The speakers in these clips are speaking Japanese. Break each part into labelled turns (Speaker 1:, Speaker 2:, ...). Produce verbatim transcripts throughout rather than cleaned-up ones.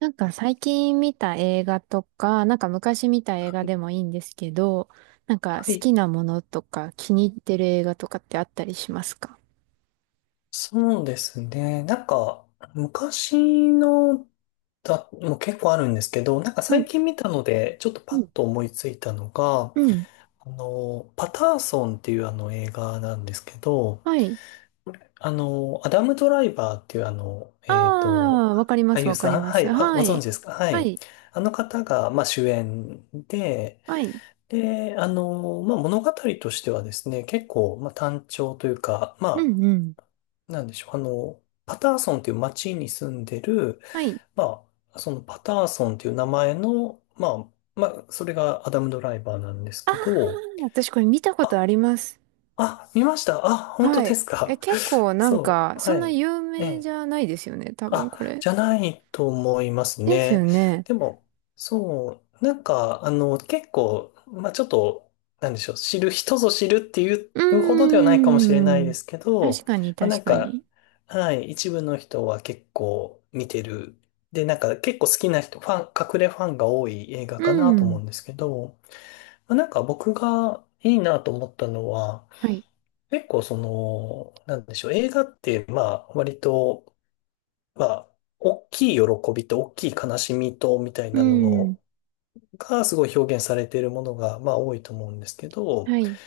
Speaker 1: なんか最近見た映画とか、なんか昔見た映画でもいいんですけど、なんか
Speaker 2: は
Speaker 1: 好
Speaker 2: い、
Speaker 1: きなものとか気に入ってる映画とかってあったりしますか？
Speaker 2: そうですね。なんか、昔のだ、もう結構あるんですけど、なんか
Speaker 1: は
Speaker 2: 最
Speaker 1: い。
Speaker 2: 近見たので、ちょっと
Speaker 1: う
Speaker 2: パッ
Speaker 1: ん。
Speaker 2: と思いついたのが、
Speaker 1: うん。
Speaker 2: あの、パターソンっていうあの映画なんですけど、
Speaker 1: はい。
Speaker 2: あの、アダム・ドライバーっていうあの、
Speaker 1: あ
Speaker 2: えっと、
Speaker 1: あ、わかりま
Speaker 2: 俳
Speaker 1: す、
Speaker 2: 優
Speaker 1: わかり
Speaker 2: さん、
Speaker 1: ま
Speaker 2: は
Speaker 1: す。
Speaker 2: い、あ、
Speaker 1: は
Speaker 2: ご存
Speaker 1: い。
Speaker 2: 知ですか？は
Speaker 1: は
Speaker 2: い。
Speaker 1: い。
Speaker 2: あの方が、まあ、主演で、
Speaker 1: はい。
Speaker 2: で、あの、まあ、物語としてはですね、結構、まあ、単調というか、
Speaker 1: う
Speaker 2: まあ、
Speaker 1: んうん。
Speaker 2: なんでしょう、あの、パターソンっていう町に住んでる、
Speaker 1: はい。
Speaker 2: まあ、そのパターソンっていう名前の、まあ、まあ、それがアダム・ドライバーなんです
Speaker 1: ああ、
Speaker 2: けど、
Speaker 1: 私これ見たことあ
Speaker 2: あ、
Speaker 1: ります。
Speaker 2: あ、見ました。あ、本当
Speaker 1: は
Speaker 2: で
Speaker 1: い。
Speaker 2: す
Speaker 1: え、
Speaker 2: か。
Speaker 1: 結構 なん
Speaker 2: そ
Speaker 1: か、
Speaker 2: う、
Speaker 1: そ
Speaker 2: は
Speaker 1: んな
Speaker 2: い。
Speaker 1: 有
Speaker 2: え
Speaker 1: 名
Speaker 2: え、
Speaker 1: じゃないですよね、多分
Speaker 2: あ、
Speaker 1: これ。
Speaker 2: じゃないと思います
Speaker 1: ですよ
Speaker 2: ね。
Speaker 1: ね。
Speaker 2: でも、そう、なんか、あの、結構、まあちょっと、なんでしょう、知る人ぞ知るっていう
Speaker 1: うー
Speaker 2: ほどではないかもしれない
Speaker 1: ん。
Speaker 2: ですけ
Speaker 1: 確
Speaker 2: ど、
Speaker 1: かに、
Speaker 2: まあな
Speaker 1: 確
Speaker 2: ん
Speaker 1: か
Speaker 2: か、
Speaker 1: に。
Speaker 2: はい、一部の人は結構見てる。で、なんか結構好きな人、ファン、隠れファンが多い映画
Speaker 1: う
Speaker 2: かなと思う
Speaker 1: ん。
Speaker 2: んですけど、まあなんか僕がいいなと思ったのは、
Speaker 1: はい。
Speaker 2: 結構その、なんでしょう、映画って、まあ割と、まあ、大きい喜びと大きい悲しみとみたい
Speaker 1: う
Speaker 2: なの
Speaker 1: ん。
Speaker 2: のがすごい表現されているものが、まあ、多いと思うんですけど、
Speaker 1: はい。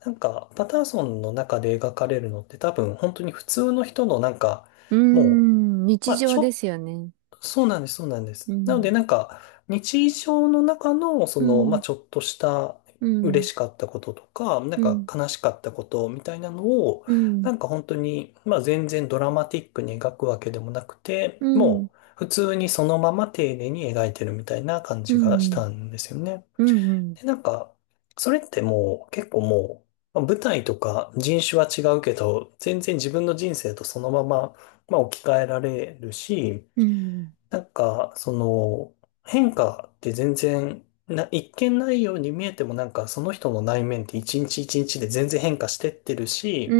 Speaker 2: なんか、パターソンの中で描かれるのって多分、本当に普通の人のなんか、
Speaker 1: う
Speaker 2: もう、
Speaker 1: ん。日
Speaker 2: まあ、ち
Speaker 1: 常
Speaker 2: ょ
Speaker 1: で
Speaker 2: っ
Speaker 1: すよね。
Speaker 2: そうなんです、そうなんで
Speaker 1: う
Speaker 2: す。なので、
Speaker 1: ん。
Speaker 2: なんか、日常の中の、そ
Speaker 1: う
Speaker 2: の、まあ、
Speaker 1: ん。
Speaker 2: ちょっとした
Speaker 1: うん。
Speaker 2: 嬉しかったこととか、なん
Speaker 1: う
Speaker 2: か
Speaker 1: ん。
Speaker 2: 悲しかったことみたいなのを、
Speaker 1: うん。
Speaker 2: なんか本当に、まあ、全然ドラマティックに描くわけでもなく
Speaker 1: う
Speaker 2: て、
Speaker 1: ん。
Speaker 2: もう、普通にそのまま丁寧に描いてるみたいな感
Speaker 1: う
Speaker 2: じがし
Speaker 1: ん。
Speaker 2: たんですよね。
Speaker 1: うん。うん。
Speaker 2: で、なんか、それってもう、結構もう、まあ舞台とか人種は違うけど、全然自分の人生とそのまま、まあ、置き換えられるし、
Speaker 1: うん。
Speaker 2: なんか、その、変化って全然、な、一見ないように見えてもなんかその人の内面って一日一日で全然変化してってる
Speaker 1: う
Speaker 2: し、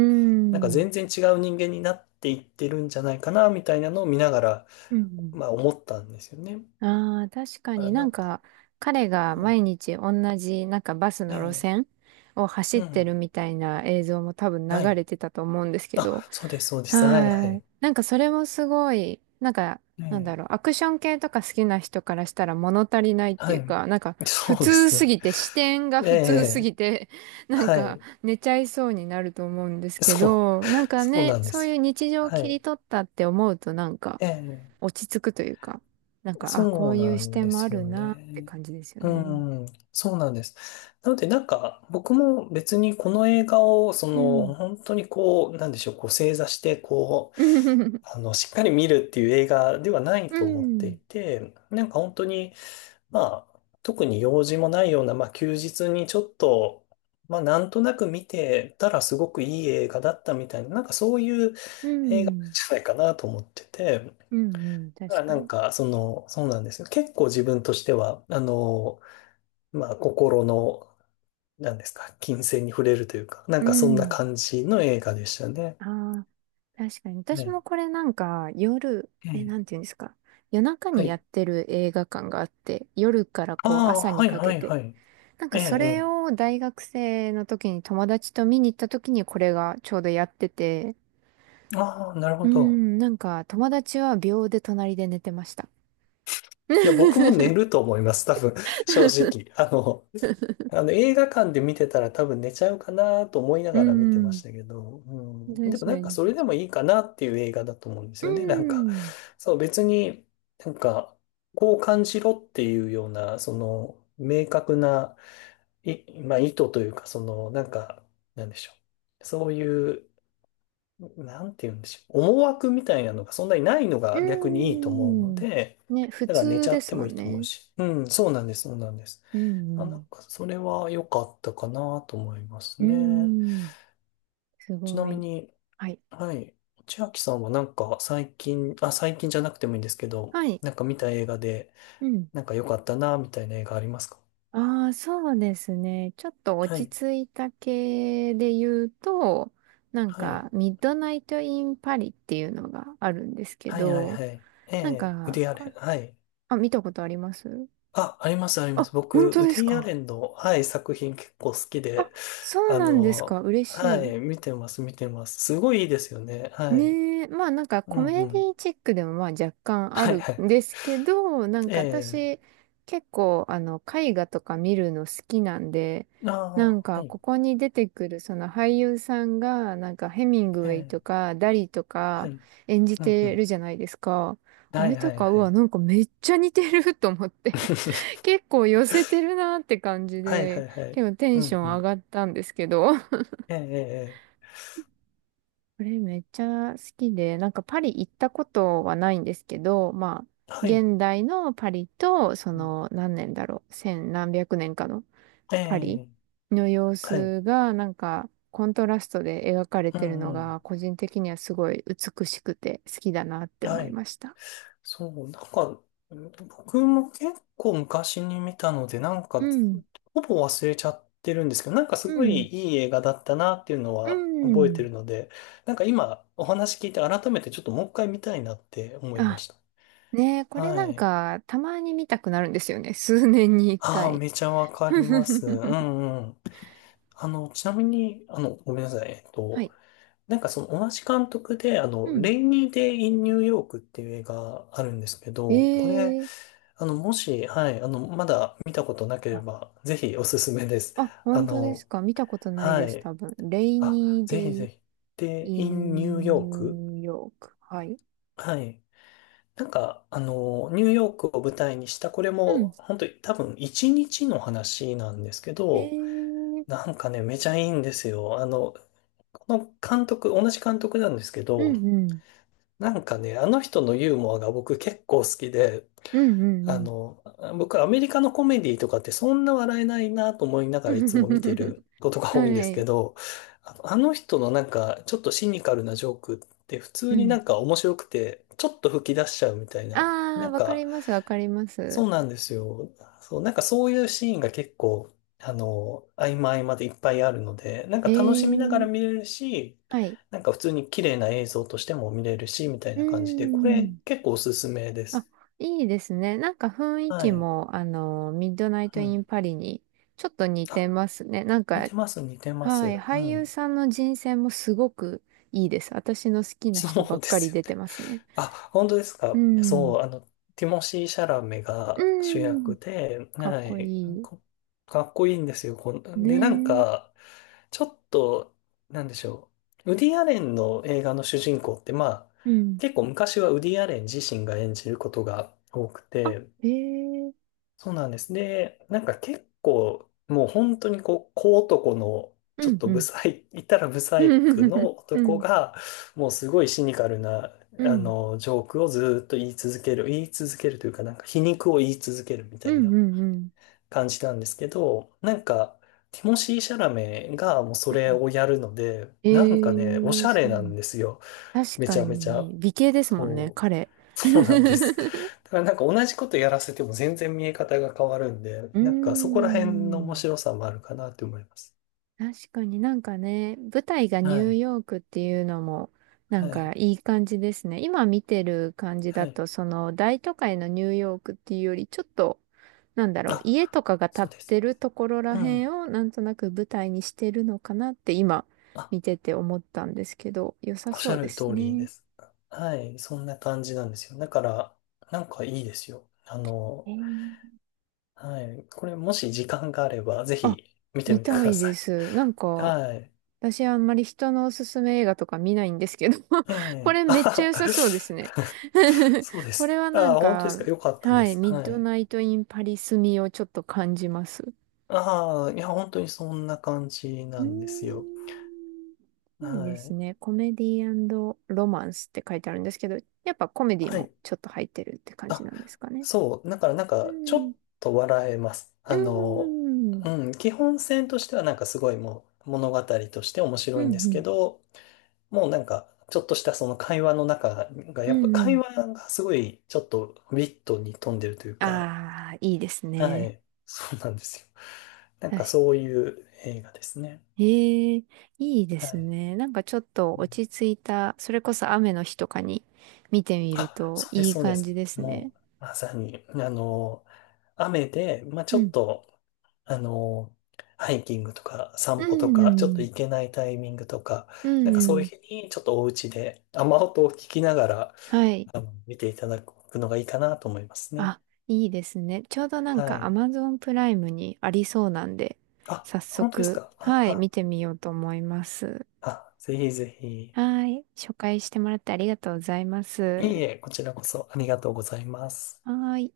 Speaker 2: なんか全然違う人間になっていってるんじゃないかな、みたいなのを見ながら、
Speaker 1: うん。
Speaker 2: まあ思ったんですよね。だ
Speaker 1: ああ、確か
Speaker 2: から
Speaker 1: にな
Speaker 2: な
Speaker 1: ん
Speaker 2: んか、
Speaker 1: か彼が
Speaker 2: はい。
Speaker 1: 毎日同じなんかバスの路
Speaker 2: ね
Speaker 1: 線を走
Speaker 2: え、
Speaker 1: っ
Speaker 2: う
Speaker 1: てる
Speaker 2: ん。
Speaker 1: みたいな映像も多分流
Speaker 2: はい。
Speaker 1: れてたと思うんですけど、
Speaker 2: あ、そうです、そうです。はい、は
Speaker 1: はい。
Speaker 2: い。
Speaker 1: なんかそれもすごい、なんか、なん
Speaker 2: ね
Speaker 1: だろう、アクション系とか好きな人からしたら物足りないっ
Speaker 2: え、
Speaker 1: て
Speaker 2: は
Speaker 1: いう
Speaker 2: い。
Speaker 1: か、なんか
Speaker 2: そ
Speaker 1: 普
Speaker 2: うで
Speaker 1: 通
Speaker 2: す
Speaker 1: す
Speaker 2: ね。
Speaker 1: ぎて、視点が
Speaker 2: え
Speaker 1: 普通すぎ
Speaker 2: え、
Speaker 1: て、なん
Speaker 2: は
Speaker 1: か
Speaker 2: い。
Speaker 1: 寝ちゃいそうになると思うんですけ
Speaker 2: そう、
Speaker 1: ど、なんか
Speaker 2: そう
Speaker 1: ね、
Speaker 2: なんで
Speaker 1: そう
Speaker 2: す
Speaker 1: いう
Speaker 2: よ。
Speaker 1: 日常を
Speaker 2: は
Speaker 1: 切り
Speaker 2: い。
Speaker 1: 取ったって思うとなんか、
Speaker 2: ええ、
Speaker 1: 落ち着くというか、なんか、あ、こ
Speaker 2: そう
Speaker 1: うい
Speaker 2: な
Speaker 1: う視
Speaker 2: んで
Speaker 1: 点もあ
Speaker 2: す
Speaker 1: る
Speaker 2: よ
Speaker 1: なって
Speaker 2: ね。
Speaker 1: 感じですよ
Speaker 2: う
Speaker 1: ね。
Speaker 2: ん、そうなんです。なので、なんか、僕も別にこの映画を、そ
Speaker 1: う
Speaker 2: の、
Speaker 1: ん。
Speaker 2: 本当にこう、なんでしょう、こう、正座して、こう、
Speaker 1: うん。
Speaker 2: あの、しっかり見るっていう映画ではない
Speaker 1: う
Speaker 2: と思ってい
Speaker 1: ん。
Speaker 2: て、なんか本当に、まあ、特に用事もないような、まあ、休日にちょっと、まあ、なんとなく見てたらすごくいい映画だったみたいな、なんかそういう
Speaker 1: う
Speaker 2: 映画じ
Speaker 1: ん。
Speaker 2: ゃないかなと思ってて、
Speaker 1: うん。
Speaker 2: だか
Speaker 1: 確
Speaker 2: らな
Speaker 1: か
Speaker 2: ん
Speaker 1: に。
Speaker 2: か、その、そうなんですよ。結構自分としては、あの、まあ、心の、なんですか、金銭に触れるというか、な
Speaker 1: う
Speaker 2: んかそんな
Speaker 1: ん。
Speaker 2: 感じの映画でしたね。
Speaker 1: ああ、確かに。私
Speaker 2: ね。
Speaker 1: もこれなんか、夜、
Speaker 2: え
Speaker 1: え、
Speaker 2: え。
Speaker 1: なんていうんですか。夜中
Speaker 2: は
Speaker 1: にや
Speaker 2: い。
Speaker 1: ってる映画館があって、夜から
Speaker 2: あ
Speaker 1: こう
Speaker 2: あ、
Speaker 1: 朝に
Speaker 2: はい
Speaker 1: か
Speaker 2: は
Speaker 1: け
Speaker 2: い
Speaker 1: て。
Speaker 2: はい。
Speaker 1: なんか
Speaker 2: ええ、
Speaker 1: それ
Speaker 2: え
Speaker 1: を大学生の時に友達と見に行った時にこれがちょうどやってて、
Speaker 2: え。ああ、なる
Speaker 1: う
Speaker 2: ほど。
Speaker 1: ん、なんか友達は秒で隣で寝てました。
Speaker 2: いや、僕も寝ると思います、多分、正
Speaker 1: うん。
Speaker 2: 直。あの、あの映画館で見てたら多分寝ちゃうかなと思いながら見てましたけど、う
Speaker 1: 確
Speaker 2: ん、でも
Speaker 1: か
Speaker 2: なんか
Speaker 1: に。
Speaker 2: それでもいいかなっていう映画だと思うんです
Speaker 1: う
Speaker 2: よね。なんか、
Speaker 1: ん。
Speaker 2: そう別になんかこう感じろっていうような、その明確な、い、まあ意図というか、そのなんか、なんでしょう。そういう、なんて言うんでしょう。思惑みたいなのがそんなにないのが逆に
Speaker 1: う
Speaker 2: いいと思うの
Speaker 1: ん。
Speaker 2: で、
Speaker 1: ね、普
Speaker 2: だから寝
Speaker 1: 通
Speaker 2: ちゃ
Speaker 1: で
Speaker 2: って
Speaker 1: す
Speaker 2: も
Speaker 1: も
Speaker 2: い
Speaker 1: ん
Speaker 2: いと思う
Speaker 1: ね。
Speaker 2: し。うん、そうなんです、そうなんです。
Speaker 1: う
Speaker 2: あ、なん
Speaker 1: ん。
Speaker 2: か、それは良かったかなと思います
Speaker 1: う
Speaker 2: ね。
Speaker 1: ん。うん、す
Speaker 2: ちな
Speaker 1: ご
Speaker 2: み
Speaker 1: い。
Speaker 2: に、
Speaker 1: はい。
Speaker 2: はい。千秋さんはなんか最近、あ、最近じゃなくてもいいんですけど、
Speaker 1: はい。
Speaker 2: なんか見た映画で、
Speaker 1: うん。
Speaker 2: なんか良かったなみたいな映画ありますか？
Speaker 1: ああ、そうですね。ちょっと
Speaker 2: は
Speaker 1: 落ち
Speaker 2: い。
Speaker 1: 着いた系で言うと、なん
Speaker 2: はい。
Speaker 1: か、ミッドナイト・イン・パリっていうのがあるんですけ
Speaker 2: はいはい
Speaker 1: ど、
Speaker 2: はい。え
Speaker 1: なん
Speaker 2: え、ウデ
Speaker 1: か、
Speaker 2: ィア
Speaker 1: こ
Speaker 2: レン。はい。
Speaker 1: あ、見たことあります？
Speaker 2: あ、ありますありま
Speaker 1: あ、
Speaker 2: す。
Speaker 1: 本
Speaker 2: 僕、
Speaker 1: 当
Speaker 2: ウ
Speaker 1: で
Speaker 2: デ
Speaker 1: す
Speaker 2: ィア
Speaker 1: か？
Speaker 2: レンの、はい、作品結構好き
Speaker 1: あ、
Speaker 2: で、
Speaker 1: そう
Speaker 2: あ
Speaker 1: なんですか。
Speaker 2: の、
Speaker 1: 嬉し
Speaker 2: は
Speaker 1: い。
Speaker 2: い、見てます、見てます。すごいいいですよね。はい。
Speaker 1: ねえ、まあなんか
Speaker 2: う
Speaker 1: コ
Speaker 2: んう
Speaker 1: メディ
Speaker 2: ん。
Speaker 1: チックでもまあ若干あ
Speaker 2: はい
Speaker 1: る
Speaker 2: はい。
Speaker 1: んですけど、なん
Speaker 2: え
Speaker 1: か
Speaker 2: え。
Speaker 1: 私結構あの絵画とか見るの好きなんで、
Speaker 2: あ
Speaker 1: な
Speaker 2: あ、
Speaker 1: ん
Speaker 2: は
Speaker 1: か
Speaker 2: い。
Speaker 1: ここに出てくるその俳優さんがなんかヘミングウ
Speaker 2: え
Speaker 1: ェイ
Speaker 2: え、
Speaker 1: とかダリと
Speaker 2: は
Speaker 1: か
Speaker 2: い。う
Speaker 1: 演じ
Speaker 2: んう
Speaker 1: てる
Speaker 2: ん。
Speaker 1: じゃないですか。あ
Speaker 2: はい
Speaker 1: れと
Speaker 2: はい
Speaker 1: か、う
Speaker 2: は
Speaker 1: わ、
Speaker 2: い。
Speaker 1: なんかめっちゃ似てる と思って 結構寄せてるなって感じ
Speaker 2: はいは
Speaker 1: で、
Speaker 2: いはい。
Speaker 1: 結構テ
Speaker 2: う
Speaker 1: ンショ
Speaker 2: ん
Speaker 1: ン
Speaker 2: う
Speaker 1: 上
Speaker 2: ん。
Speaker 1: がったんですけど、
Speaker 2: ええ、ええ、ええ、
Speaker 1: これめっちゃ好きで、なんかパリ行ったことはないんですけど、まあ、
Speaker 2: はい。
Speaker 1: 現代のパリと、そ
Speaker 2: うん、
Speaker 1: の何年だろう、千何百年かの
Speaker 2: え
Speaker 1: パリ
Speaker 2: え、
Speaker 1: の様
Speaker 2: はい。
Speaker 1: 子が、なんかコントラストで描かれ
Speaker 2: う
Speaker 1: てるの
Speaker 2: んうん。
Speaker 1: が、個人的にはすごい美しくて好きだなって思
Speaker 2: は
Speaker 1: い
Speaker 2: い。
Speaker 1: ました。
Speaker 2: そう、なんか、僕も結構昔に見たので、なん
Speaker 1: う
Speaker 2: か、
Speaker 1: ん、
Speaker 2: ほぼ忘れちゃってるんですけど、なんかす
Speaker 1: う
Speaker 2: ごい
Speaker 1: ん、
Speaker 2: いい映画だったなっていうの
Speaker 1: う
Speaker 2: は覚えて
Speaker 1: ん。
Speaker 2: るので、なんか今お話聞いて改めてちょっともう一回見たいなって思いま
Speaker 1: あ、
Speaker 2: した。
Speaker 1: ねえ、これ
Speaker 2: は
Speaker 1: なん
Speaker 2: い。
Speaker 1: かたまに見たくなるんですよね。数年に一
Speaker 2: ああ、
Speaker 1: 回。
Speaker 2: めちゃわかります。う んうん。あの、ちなみに、あの、ごめんなさい。えっ
Speaker 1: は
Speaker 2: と、
Speaker 1: い。
Speaker 2: なんかその同じ監督で、あ
Speaker 1: う
Speaker 2: の、レ
Speaker 1: ん。
Speaker 2: イニーデイ・イン・ニューヨークっていう映画あるんですけど、これ、
Speaker 1: ええ、
Speaker 2: あの、もし、はい、あの、まだ見たことなければ、ぜひおすすめです。
Speaker 1: あ、
Speaker 2: あ
Speaker 1: 本当で
Speaker 2: の、
Speaker 1: すか？見たことない
Speaker 2: は
Speaker 1: です、
Speaker 2: い。
Speaker 1: 多分。レイ
Speaker 2: あ、
Speaker 1: ニー
Speaker 2: ぜ
Speaker 1: デ
Speaker 2: ひぜ
Speaker 1: イ・
Speaker 2: ひ。で、イ
Speaker 1: イ
Speaker 2: ン・ニュー
Speaker 1: ン・ニ
Speaker 2: ヨーク。
Speaker 1: ューヨーク。はい。
Speaker 2: はい。なんか、あの、ニューヨークを舞台にした、これ
Speaker 1: うん。
Speaker 2: も、本当に多分一日の話なんですけ
Speaker 1: え
Speaker 2: ど、
Speaker 1: ー、
Speaker 2: なんかね、めちゃいいんですよ。あの、この監督、同じ監督なんですけ
Speaker 1: う
Speaker 2: ど、
Speaker 1: んうん。
Speaker 2: なんかね、あの人のユーモアが僕結構好きで、
Speaker 1: うんう
Speaker 2: あ
Speaker 1: ん
Speaker 2: の、僕アメリカのコメディとかってそんな笑えないなと思いなが
Speaker 1: う
Speaker 2: らいつも見て
Speaker 1: ん。
Speaker 2: ることが多いんで
Speaker 1: は
Speaker 2: すけ
Speaker 1: い。
Speaker 2: ど、あのあの人のなんかちょっとシニカルなジョークって普
Speaker 1: う
Speaker 2: 通にな
Speaker 1: ん。
Speaker 2: んか面白くて、ちょっと吹き出しちゃうみたいな、
Speaker 1: あ
Speaker 2: な
Speaker 1: ー、
Speaker 2: ん
Speaker 1: わかり
Speaker 2: か、
Speaker 1: ます、わかります。
Speaker 2: そうなんですよ。そう、なんかそういうシーンが結構、あの、合間合間でいっぱいあるので、なんか
Speaker 1: え
Speaker 2: 楽しみなが
Speaker 1: ー、
Speaker 2: ら見れるし、
Speaker 1: はい。
Speaker 2: なんか普通に綺麗な映像としても見れるし、みたい
Speaker 1: うー
Speaker 2: な感じで、これ
Speaker 1: ん。
Speaker 2: 結構おすすめで
Speaker 1: あ、
Speaker 2: す。
Speaker 1: いいですね。なんか雰囲
Speaker 2: は
Speaker 1: 気
Speaker 2: い。
Speaker 1: も、あの、ミッドナイト・
Speaker 2: う
Speaker 1: イン・
Speaker 2: ん。
Speaker 1: パリにちょっと似て
Speaker 2: あ、
Speaker 1: ますね。なん
Speaker 2: 似
Speaker 1: か、
Speaker 2: てます、似てま
Speaker 1: はい。
Speaker 2: す。う
Speaker 1: 俳優
Speaker 2: ん。
Speaker 1: さんの人選もすごくいいです。私の好きな
Speaker 2: そ
Speaker 1: 人ば
Speaker 2: う
Speaker 1: っ
Speaker 2: で
Speaker 1: か
Speaker 2: す
Speaker 1: り出
Speaker 2: よ
Speaker 1: て
Speaker 2: ね。
Speaker 1: ますね。
Speaker 2: あ、本当です
Speaker 1: う
Speaker 2: か。
Speaker 1: ん。
Speaker 2: そう、あの、ティモシー・シャラメ
Speaker 1: う
Speaker 2: が主
Speaker 1: ん。
Speaker 2: 役で、
Speaker 1: かっ
Speaker 2: は
Speaker 1: こい
Speaker 2: い、
Speaker 1: い。
Speaker 2: こかっこいいんですよ。こんで、なん
Speaker 1: ね
Speaker 2: か、ちょっと、なんでしょう。ウディ・アレンの映画の主人公って、まあ、
Speaker 1: え。うん。
Speaker 2: 結構昔はウディ・アレン自身が演じることが多く
Speaker 1: あ、
Speaker 2: て、
Speaker 1: へえ。
Speaker 2: そうなんです。で、なんか結構、もう本当にこう、小男の、ち
Speaker 1: う
Speaker 2: ょっ
Speaker 1: ん
Speaker 2: と
Speaker 1: う
Speaker 2: ブ
Speaker 1: ん。
Speaker 2: サイ、言ったらブ サ
Speaker 1: う
Speaker 2: イク
Speaker 1: ん。
Speaker 2: の
Speaker 1: う
Speaker 2: 男
Speaker 1: ん。
Speaker 2: が、もうすごいシニカルな、
Speaker 1: う
Speaker 2: あ
Speaker 1: ん
Speaker 2: の、ジョークをずーっと言い続ける、言い続けるというか、なんか皮肉を言い続けるみた
Speaker 1: う
Speaker 2: い
Speaker 1: ん
Speaker 2: な
Speaker 1: うん。
Speaker 2: 感じなんですけど、なんか、ティモシー・シャラメがもうそ
Speaker 1: う
Speaker 2: れ
Speaker 1: ん、
Speaker 2: をやるので、なんかね、お
Speaker 1: え
Speaker 2: し
Speaker 1: え、
Speaker 2: ゃ
Speaker 1: そ
Speaker 2: れなん
Speaker 1: う。
Speaker 2: ですよ。
Speaker 1: 確
Speaker 2: めち
Speaker 1: か
Speaker 2: ゃめちゃ、
Speaker 1: に、美形ですもんね、
Speaker 2: そ
Speaker 1: 彼。
Speaker 2: う、そうなんです。だからなんか同じことやらせても全然見え方が変わるんで、
Speaker 1: うー
Speaker 2: なんかそこら辺の面
Speaker 1: ん。
Speaker 2: 白さもあるかなって思います。
Speaker 1: 確かになんかね、舞台が
Speaker 2: は
Speaker 1: ニュー
Speaker 2: い、
Speaker 1: ヨークっていうのも、なん
Speaker 2: は
Speaker 1: か
Speaker 2: い、
Speaker 1: いい感じですね。今見てる感じ
Speaker 2: は
Speaker 1: だ
Speaker 2: い。
Speaker 1: と、その大都会のニューヨークっていうより、ちょっと、なんだろう、
Speaker 2: あ、
Speaker 1: 家とかが建
Speaker 2: そう
Speaker 1: っ
Speaker 2: です、そ
Speaker 1: て
Speaker 2: うで
Speaker 1: る
Speaker 2: す。
Speaker 1: ところら
Speaker 2: う
Speaker 1: へ
Speaker 2: ん。
Speaker 1: んをなんとなく舞台にしてるのかなって今
Speaker 2: あ、
Speaker 1: 見てて思ったんですけど、良さ
Speaker 2: おっし
Speaker 1: そ
Speaker 2: ゃ
Speaker 1: うで
Speaker 2: る
Speaker 1: す
Speaker 2: 通りで
Speaker 1: ね。
Speaker 2: す。はい、そんな感じなんですよ。だから、なんかいいですよ。あの、
Speaker 1: えー、
Speaker 2: はい、これもし時間があれば、ぜ
Speaker 1: あ、
Speaker 2: ひ見て
Speaker 1: 見
Speaker 2: みてく
Speaker 1: た
Speaker 2: だ
Speaker 1: い
Speaker 2: さ
Speaker 1: で
Speaker 2: い。
Speaker 1: す。なんか、
Speaker 2: はい。
Speaker 1: 私はあんまり人のおすすめ映画とか見ないんですけど、
Speaker 2: え
Speaker 1: こ
Speaker 2: え。
Speaker 1: れ
Speaker 2: あ
Speaker 1: めっ
Speaker 2: は
Speaker 1: ちゃ良
Speaker 2: は
Speaker 1: さそうですね。
Speaker 2: そうで
Speaker 1: これ
Speaker 2: す。
Speaker 1: はなん
Speaker 2: ああ、本当です
Speaker 1: か、
Speaker 2: か。よかったで
Speaker 1: はい、
Speaker 2: す。
Speaker 1: ミッ
Speaker 2: は
Speaker 1: ド
Speaker 2: い。
Speaker 1: ナイト・イン・パリスみをちょっと感じます。
Speaker 2: ああ、いや、本当にそんな感じ
Speaker 1: う
Speaker 2: な
Speaker 1: ー
Speaker 2: んですよ。
Speaker 1: ん、
Speaker 2: は
Speaker 1: いいです
Speaker 2: い。
Speaker 1: ね。コメディロマンスって書いてあるんですけど、やっぱコメディ
Speaker 2: は
Speaker 1: も
Speaker 2: い。
Speaker 1: ちょっと入ってるって感じな
Speaker 2: あ、
Speaker 1: んですかね。
Speaker 2: そう。だから、なん
Speaker 1: う
Speaker 2: か、ちょ
Speaker 1: ん。
Speaker 2: っと笑えます。
Speaker 1: う
Speaker 2: あの、
Speaker 1: ん。
Speaker 2: うん、基本線としては、なんかすごいもう、物語として面
Speaker 1: う
Speaker 2: 白いんですけ
Speaker 1: ん。
Speaker 2: ど、もうなんか、ちょっとしたその会話の中が、
Speaker 1: う
Speaker 2: やっぱ
Speaker 1: ん。う
Speaker 2: 会
Speaker 1: ん。
Speaker 2: 話がすごい、ちょっとウィットに富んでるというか、
Speaker 1: ああー、いいです
Speaker 2: は
Speaker 1: ね。
Speaker 2: い。そうなんですよ。なんか
Speaker 1: 確
Speaker 2: そういう映画ですね。
Speaker 1: ええ、いいで
Speaker 2: は
Speaker 1: す
Speaker 2: い。
Speaker 1: ね。なんかちょっと
Speaker 2: うん、
Speaker 1: 落ち着いた、それこそ雨の日とかに見てみる
Speaker 2: あ、
Speaker 1: と
Speaker 2: そうです、
Speaker 1: いい
Speaker 2: そうで
Speaker 1: 感じ
Speaker 2: す。
Speaker 1: ですね。
Speaker 2: もう、まさに、あの、雨で、まあ、ち
Speaker 1: う
Speaker 2: ょっ
Speaker 1: ん。
Speaker 2: と、あの、ハイキングとか
Speaker 1: う
Speaker 2: 散歩と
Speaker 1: んう
Speaker 2: か、ちょっと
Speaker 1: ん。
Speaker 2: 行けないタイミングとか、
Speaker 1: う
Speaker 2: なんかそ
Speaker 1: んう
Speaker 2: うい
Speaker 1: ん。
Speaker 2: う日に、ちょっとお家で雨音を聞きながら、
Speaker 1: はい。
Speaker 2: あの、見ていただくのがいいかなと思いますね。
Speaker 1: あ、いいですね。ちょうどなん
Speaker 2: は
Speaker 1: か
Speaker 2: い。
Speaker 1: アマゾン プライムにありそうなんで、
Speaker 2: あ、
Speaker 1: 早
Speaker 2: 本当です
Speaker 1: 速、
Speaker 2: か
Speaker 1: はい、
Speaker 2: あ、
Speaker 1: 見てみようと思います。
Speaker 2: あ、あ、ぜひぜひ。い
Speaker 1: はい。紹介してもらってありがとうございま
Speaker 2: えい
Speaker 1: す。
Speaker 2: え、こちらこそありがとうございます。
Speaker 1: はーい。